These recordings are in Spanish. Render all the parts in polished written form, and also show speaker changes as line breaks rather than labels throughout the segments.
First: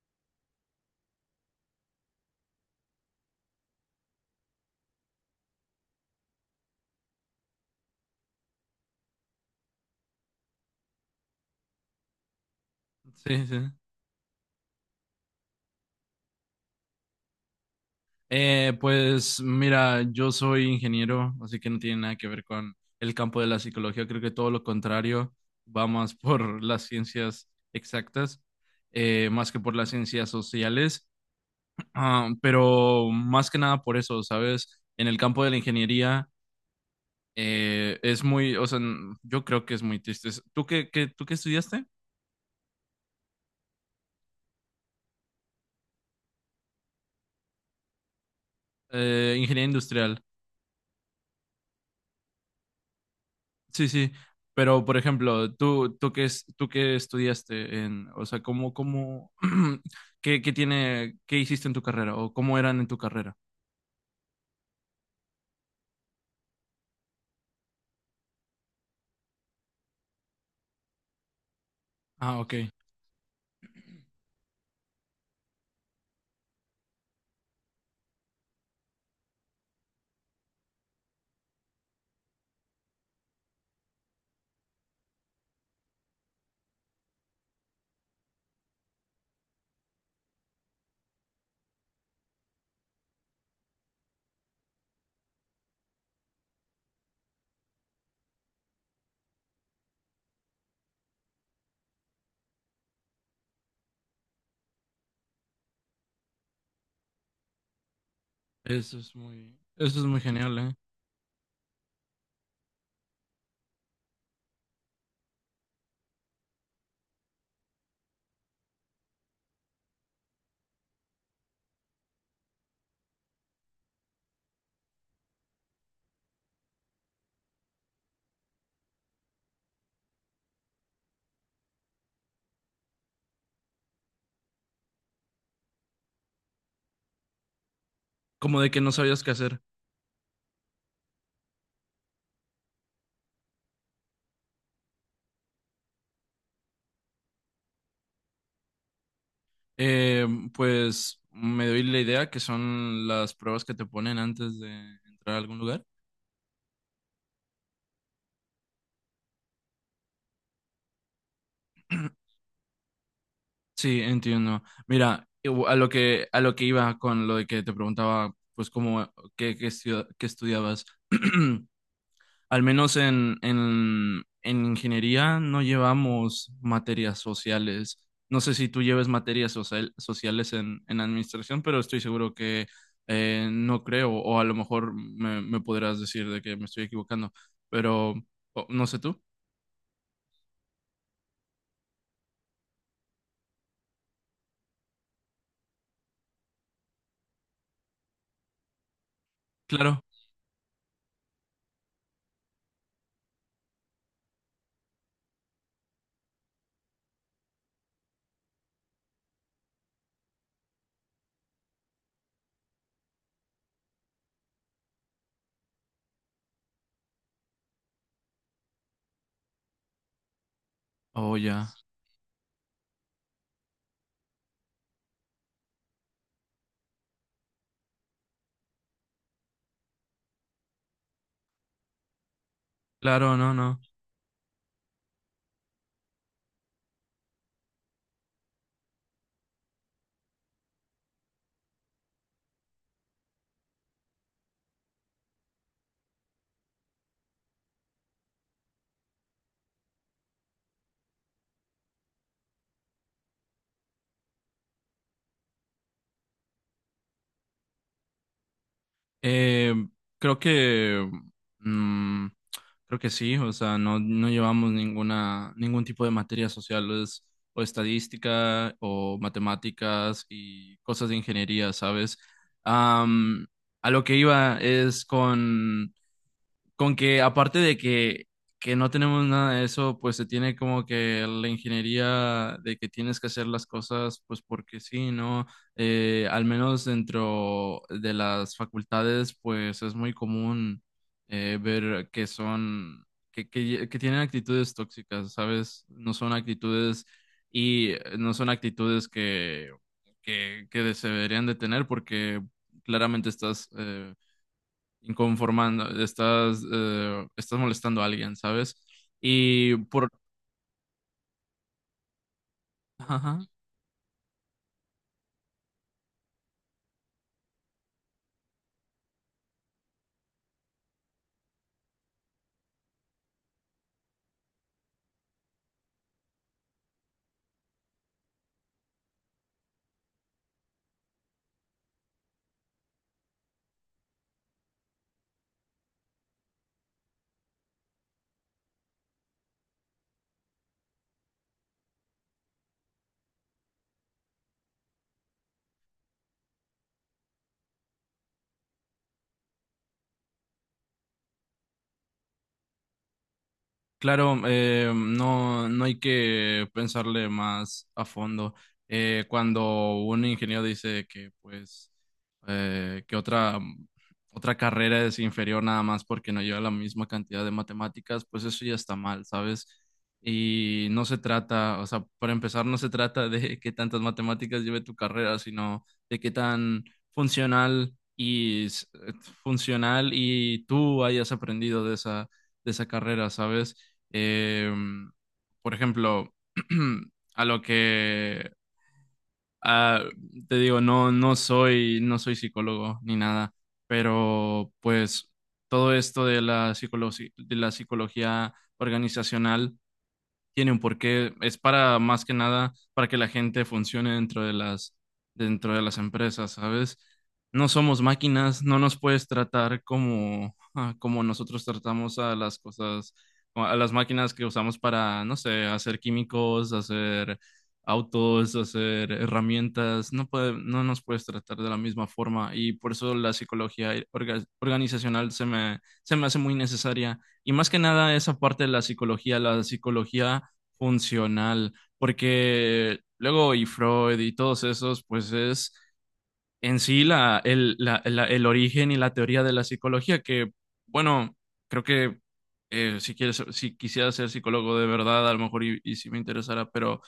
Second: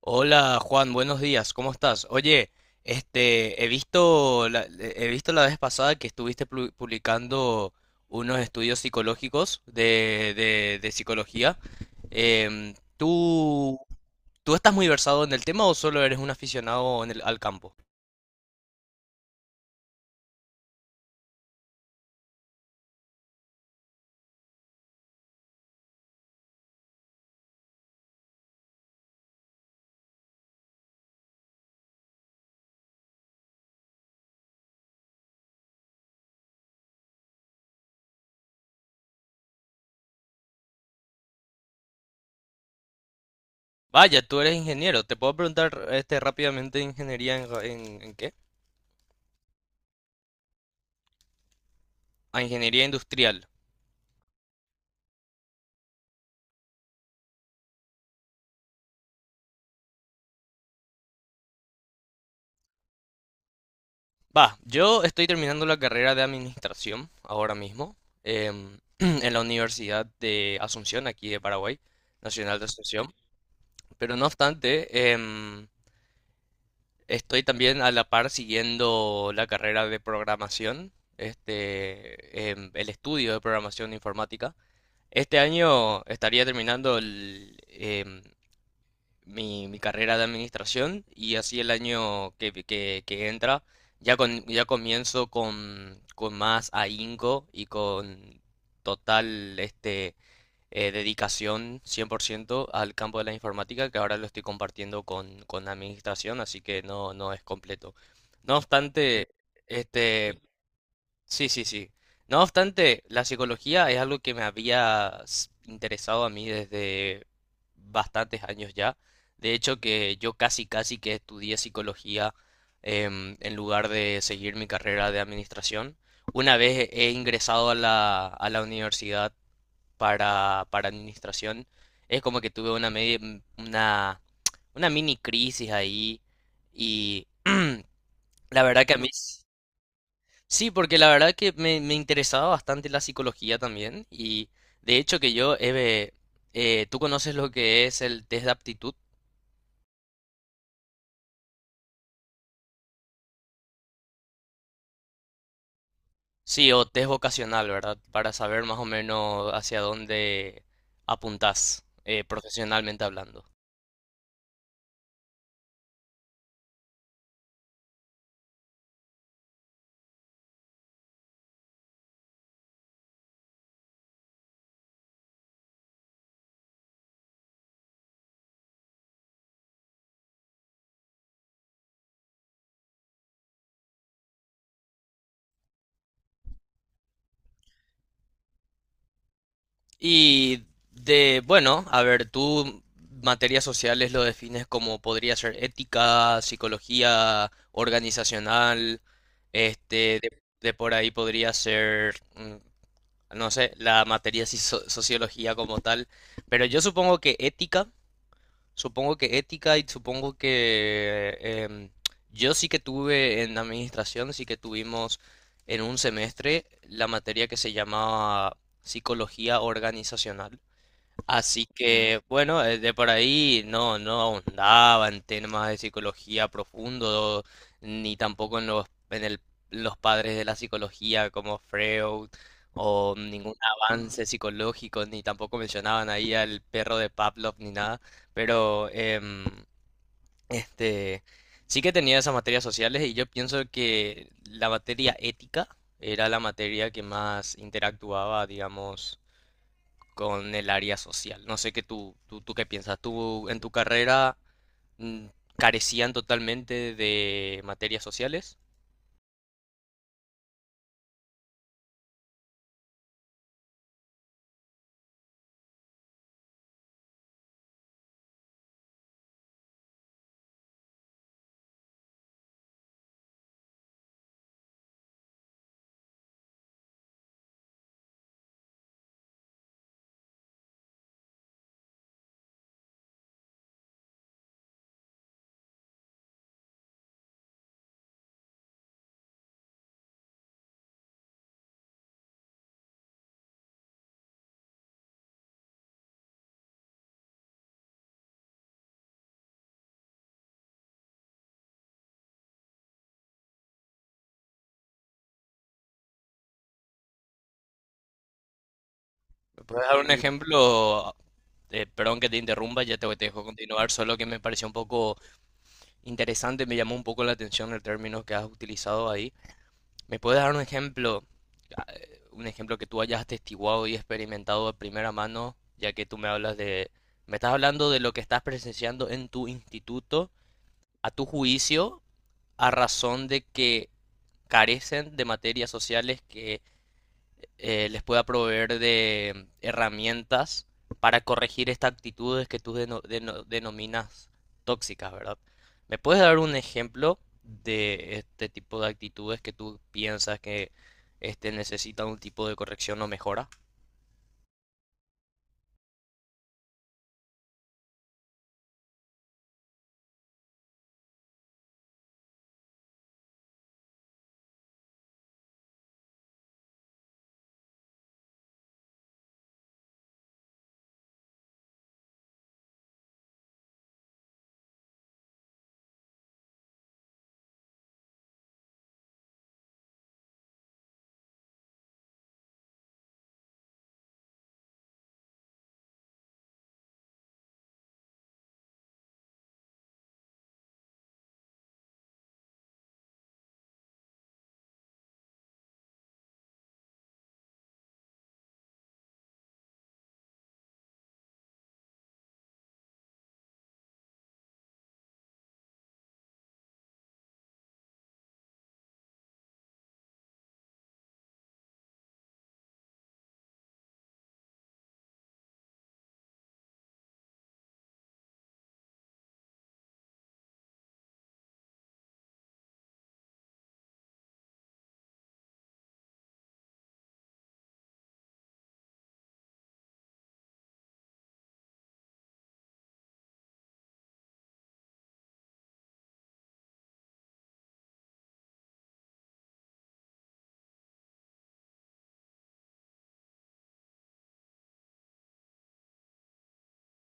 Hola Juan, buenos días, ¿cómo estás? Oye, he visto he visto la vez pasada que estuviste publicando unos estudios psicológicos de psicología.
Sí, sí.
¿Tú, tú estás muy versado en el tema o solo eres un aficionado en al campo?
Pues mira, yo soy ingeniero, así que no tiene nada que ver con el campo de la psicología. Creo que todo lo contrario, va más por las ciencias exactas, más que por las ciencias sociales. Ah, pero más que nada por eso, ¿sabes? En el campo de la ingeniería es muy, o sea, yo creo que es muy triste. ¿Tú qué, tú qué estudiaste?
Vaya, tú eres ingeniero. ¿Te puedo preguntar rápidamente ingeniería en, en qué?
Ingeniería industrial.
Ah, ingeniería industrial.
Sí, sí, pero por ejemplo, tú qué es, tú qué estudiaste en, o sea, cómo, qué tiene, qué hiciste en tu carrera o cómo eran en tu carrera.
Va, yo estoy terminando la carrera de administración ahora mismo en la Universidad de Asunción, aquí de Paraguay,
Ah, ok.
Nacional de Asunción. Pero no obstante, estoy también a la par siguiendo la carrera de programación, el estudio de programación informática. Este año estaría terminando mi carrera de administración y así el año que entra ya, ya comienzo con más ahínco y con total dedicación 100% al campo de la informática que ahora lo estoy compartiendo con administración, así que no, no es completo. No obstante,
Eso es muy
este,
genial, ¿eh?
sí, sí, sí. No obstante, la psicología es algo que me había interesado a mí desde bastantes años ya. De hecho, que yo casi, casi que estudié psicología en lugar de seguir mi carrera de administración. Una vez he ingresado a a la universidad para administración, es como que tuve una, una mini crisis ahí y
Como
la
de que
verdad
no
que a mí...
sabías qué hacer.
Sí, porque la verdad que me interesaba bastante la psicología también y de hecho que yo, Eve, ¿tú conoces lo que es el test de aptitud?
Eh, pues me doy la idea que son las pruebas que te ponen antes de entrar a algún lugar.
Sí, o test vocacional, ¿verdad? Para saber más o menos hacia dónde apuntás profesionalmente hablando.
Sí, entiendo. Mira, a lo que iba con lo de que te preguntaba, pues cómo, qué, qué estudiabas. Al menos en ingeniería no llevamos materias sociales. No sé si tú lleves materias sociales en administración, pero estoy seguro que no creo, o a lo mejor me podrás decir de que me estoy equivocando, pero no sé tú.
Y de, bueno, a ver, tú materias sociales lo defines como podría ser ética, psicología organizacional,
Claro.
este, de, de por ahí podría ser... no sé, la materia de sociología como tal, pero yo supongo que ética y supongo que yo sí que tuve en administración, sí que tuvimos en un semestre la materia que se llamaba psicología organizacional.
Oh,
Así
ya.
que, bueno, de por ahí no, no ahondaba en temas de psicología profundo, ni tampoco en los padres de la psicología como Freud, o
Claro, no,
ningún
no.
avance psicológico, ni tampoco mencionaban ahí al perro de Pavlov ni nada, pero este, sí que tenía esas materias sociales y yo pienso que la materia ética era la materia que más interactuaba, digamos con el área social. No sé qué tú qué piensas. ¿Tú en tu carrera mm, carecían totalmente de materias sociales?
Eh, Creo que mm, creo que sí, o sea, no, no llevamos ninguna, ningún tipo de materias sociales o estadística o matemáticas y cosas de ingeniería, ¿sabes? Am, a lo que iba es con que aparte de que no tenemos nada de eso, pues se tiene como que la ingeniería de que tienes que hacer las cosas, pues porque sí, ¿no? Al menos dentro de las facultades, pues es muy común ver que son, que tienen actitudes tóxicas, ¿sabes? No son actitudes y no son actitudes que se deberían de tener porque claramente estás inconformando, estás, estás molestando a alguien, ¿sabes?
¿Me
Y
puedes dar un
por...
Ejemplo? Perdón que te interrumpa, ya te
ajá.
dejo continuar, solo que me pareció un poco interesante, me llamó un poco la atención el término que has utilizado ahí. ¿Me puedes dar un ejemplo, un ejemplo que tú hayas atestiguado y experimentado de primera mano, ya que tú me hablas de, me estás hablando de lo que estás presenciando en tu instituto, a tu juicio? A razón de que carecen de materias sociales que les pueda proveer de herramientas para corregir estas actitudes que tú denominas tóxicas, ¿verdad? ¿Me puedes dar un ejemplo de este tipo de actitudes que tú piensas que necesitan un tipo de corrección o mejora?
Claro, no, no hay que pensarle más a fondo. Cuando un ingeniero dice que, pues, eh, que otra, otra carrera es inferior nada más porque no lleva la misma cantidad de matemáticas, pues eso ya está mal, ¿sabes? Y no se trata, o sea, para empezar, no se trata de qué tantas matemáticas lleve tu carrera, sino de qué tan funcional y funcional y tú hayas aprendido de esa carrera, ¿sabes? Em, por ejemplo, a lo que ah, te digo, no, no soy, no soy psicólogo ni nada, pero pues todo esto de la de la psicología organizacional tiene un porqué. Es para más que nada para que la gente funcione dentro de las empresas, ¿sabes? No somos máquinas, no nos puedes tratar como, ah, como nosotros tratamos a las cosas, a las máquinas que usamos para, no sé, hacer químicos, hacer autos, hacer herramientas, no nos puedes tratar de la misma forma y por eso la psicología organizacional se me hace muy necesaria. Y más que nada esa parte de la psicología funcional, porque luego y Freud y todos esos, pues es en sí la, el, la- la- el origen y la teoría de la psicología, que bueno, creo que si quieres, si quisiera ser psicólogo de verdad, a lo mejor y si me interesara, pero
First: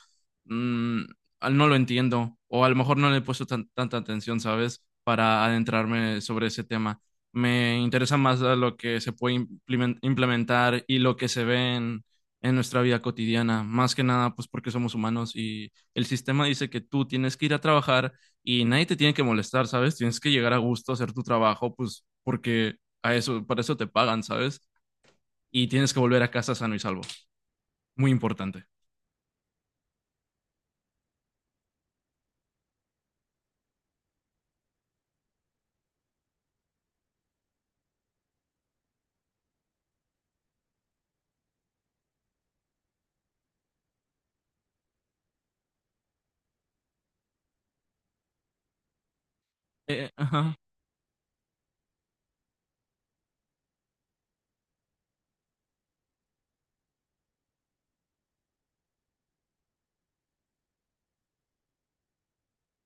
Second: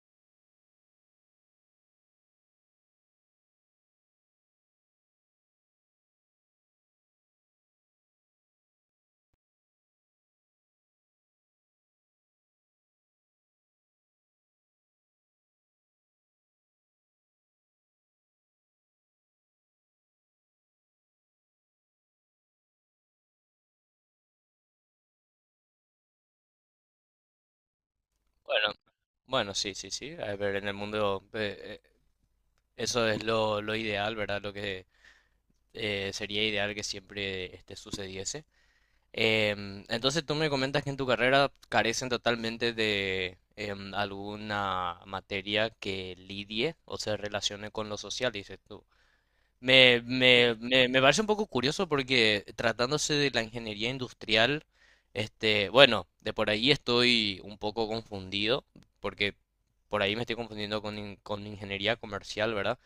mm, no lo entiendo, o a lo mejor no le he puesto tanta atención, ¿sabes? Para adentrarme sobre ese tema. Me interesa más a lo que se puede implementar y lo que se ve en nuestra vida cotidiana, más que nada, pues porque somos humanos y el sistema dice que tú tienes que ir a trabajar y nadie te tiene que molestar, ¿sabes? Tienes que llegar a gusto a hacer tu trabajo, pues porque a eso, para eso te pagan, ¿sabes? Y tienes que volver a casa sano y salvo. Muy importante.
Bueno, bueno, sí, sí, sí. A ver, en el mundo eso es lo ideal, ¿verdad? Lo que sería ideal que siempre sucediese. Entonces tú me comentas que en tu carrera carecen totalmente de alguna materia que lidie o se relacione con lo social, dices tú.
Ajá.
Me parece un poco curioso porque tratándose de la ingeniería industrial, bueno, de por ahí estoy un poco confundido, porque por ahí me estoy confundiendo con, con ingeniería comercial, ¿verdad?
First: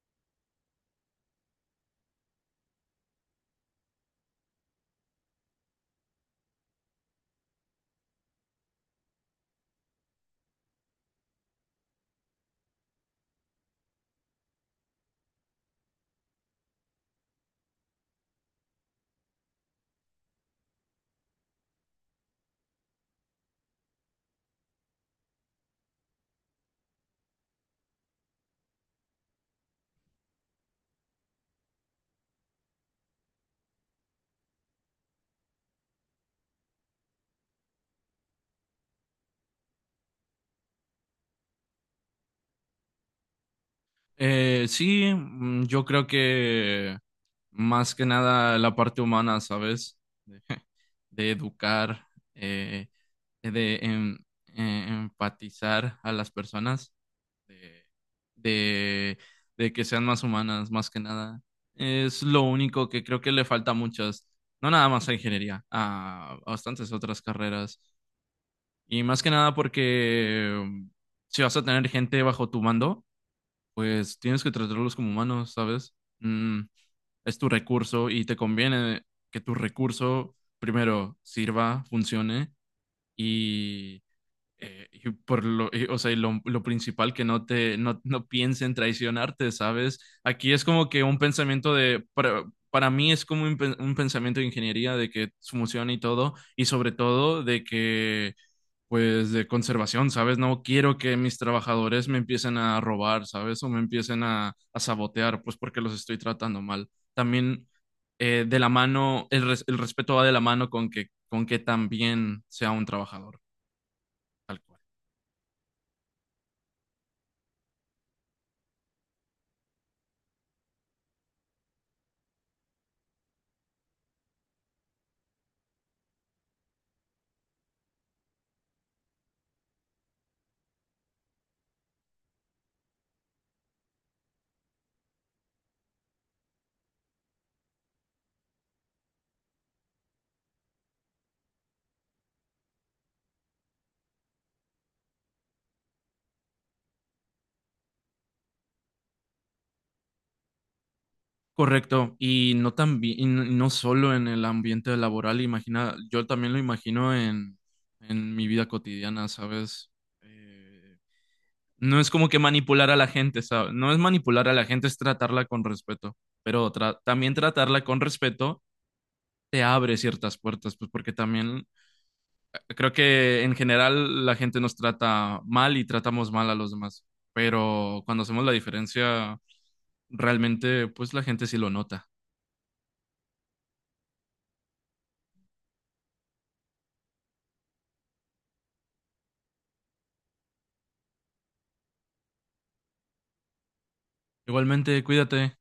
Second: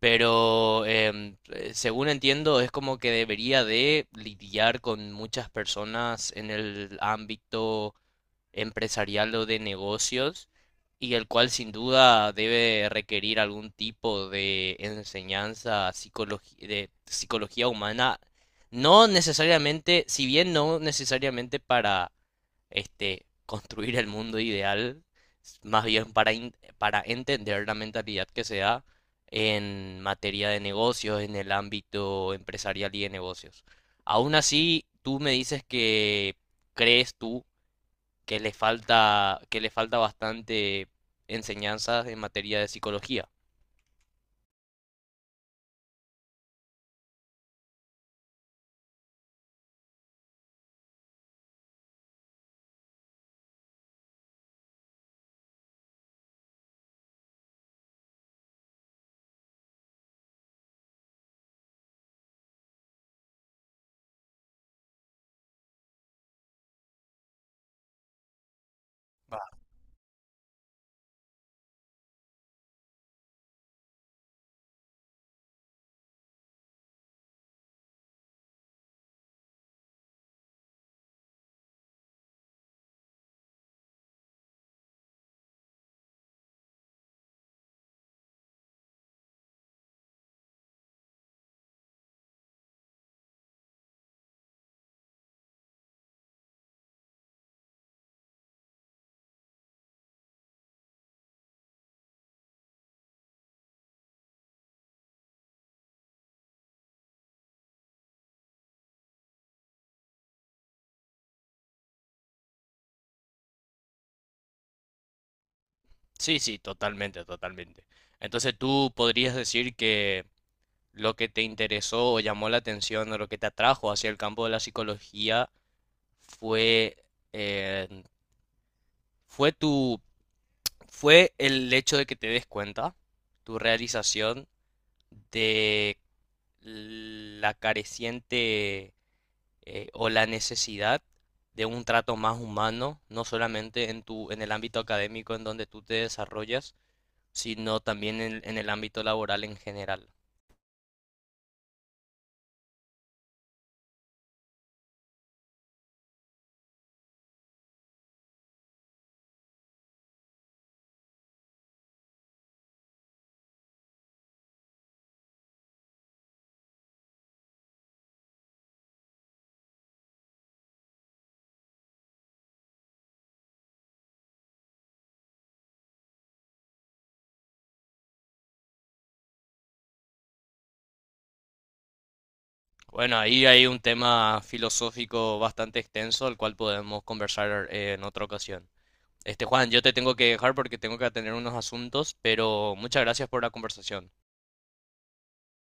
Pero según entiendo, es como que debería de lidiar con muchas personas en el ámbito empresarial o de negocios, y el cual sin duda debe requerir algún tipo de enseñanza de psicología humana, no necesariamente, si bien no necesariamente para construir el mundo ideal, más bien para, para entender la mentalidad que se da en materia de negocios, en el ámbito empresarial y de negocios. Aún así, tú me dices que crees tú que le falta bastante enseñanzas en materia de psicología.
Sí, yo creo que más que nada la parte humana, ¿sabes? De, de educar, eh, de empatizar a las personas. de, de de que sean más humanas, más que nada. Es lo único que creo que le falta a muchas, no nada más a ingeniería, a bastantes otras carreras. Y más que nada porque si vas a tener gente bajo tu mando, pues tienes que tratarlos como humanos, ¿sabes? Mm, es tu recurso y te conviene que tu recurso primero sirva, funcione y o sea, y lo principal que no te, no, no piensen traicionarte, ¿sabes? Aquí es como que un pensamiento de, para mí es como un, un pensamiento de ingeniería de que funciona y todo, y sobre todo de que, pues, de conservación, ¿sabes? No quiero que mis trabajadores me empiecen a robar, ¿sabes? O me empiecen a sabotear, pues porque los estoy tratando mal. También de la mano, el, res- el respeto va de la mano con que también sea un trabajador, tal cual.
Sí, sí, totalmente, totalmente. Entonces tú podrías decir que lo que te interesó o llamó la atención o lo que te atrajo hacia el campo de la psicología fue, eh, fue tu, fue el hecho de que te des cuenta, tu realización de la careciente o la necesidad de un trato más humano, no solamente en en el ámbito académico en donde tú te desarrollas, sino también en el ámbito laboral en general.
Correcto, y no también, y no solo en el ambiente laboral, imagina, yo también lo imagino en mi vida cotidiana, ¿sabes? Eh, no es como que manipular a la gente, ¿sabes? No es manipular a la gente, es tratarla con respeto, pero también tratarla con respeto te abre ciertas puertas, pues porque también creo que en general la gente nos trata mal y tratamos mal a los demás, pero cuando hacemos la diferencia, realmente, pues la gente sí lo nota.
Bueno, ahí hay un tema filosófico bastante extenso, al cual podemos conversar en otra ocasión. Este, Juan, yo te tengo que dejar porque tengo que atender unos asuntos, pero muchas gracias por la conversación.
Igualmente, cuídate.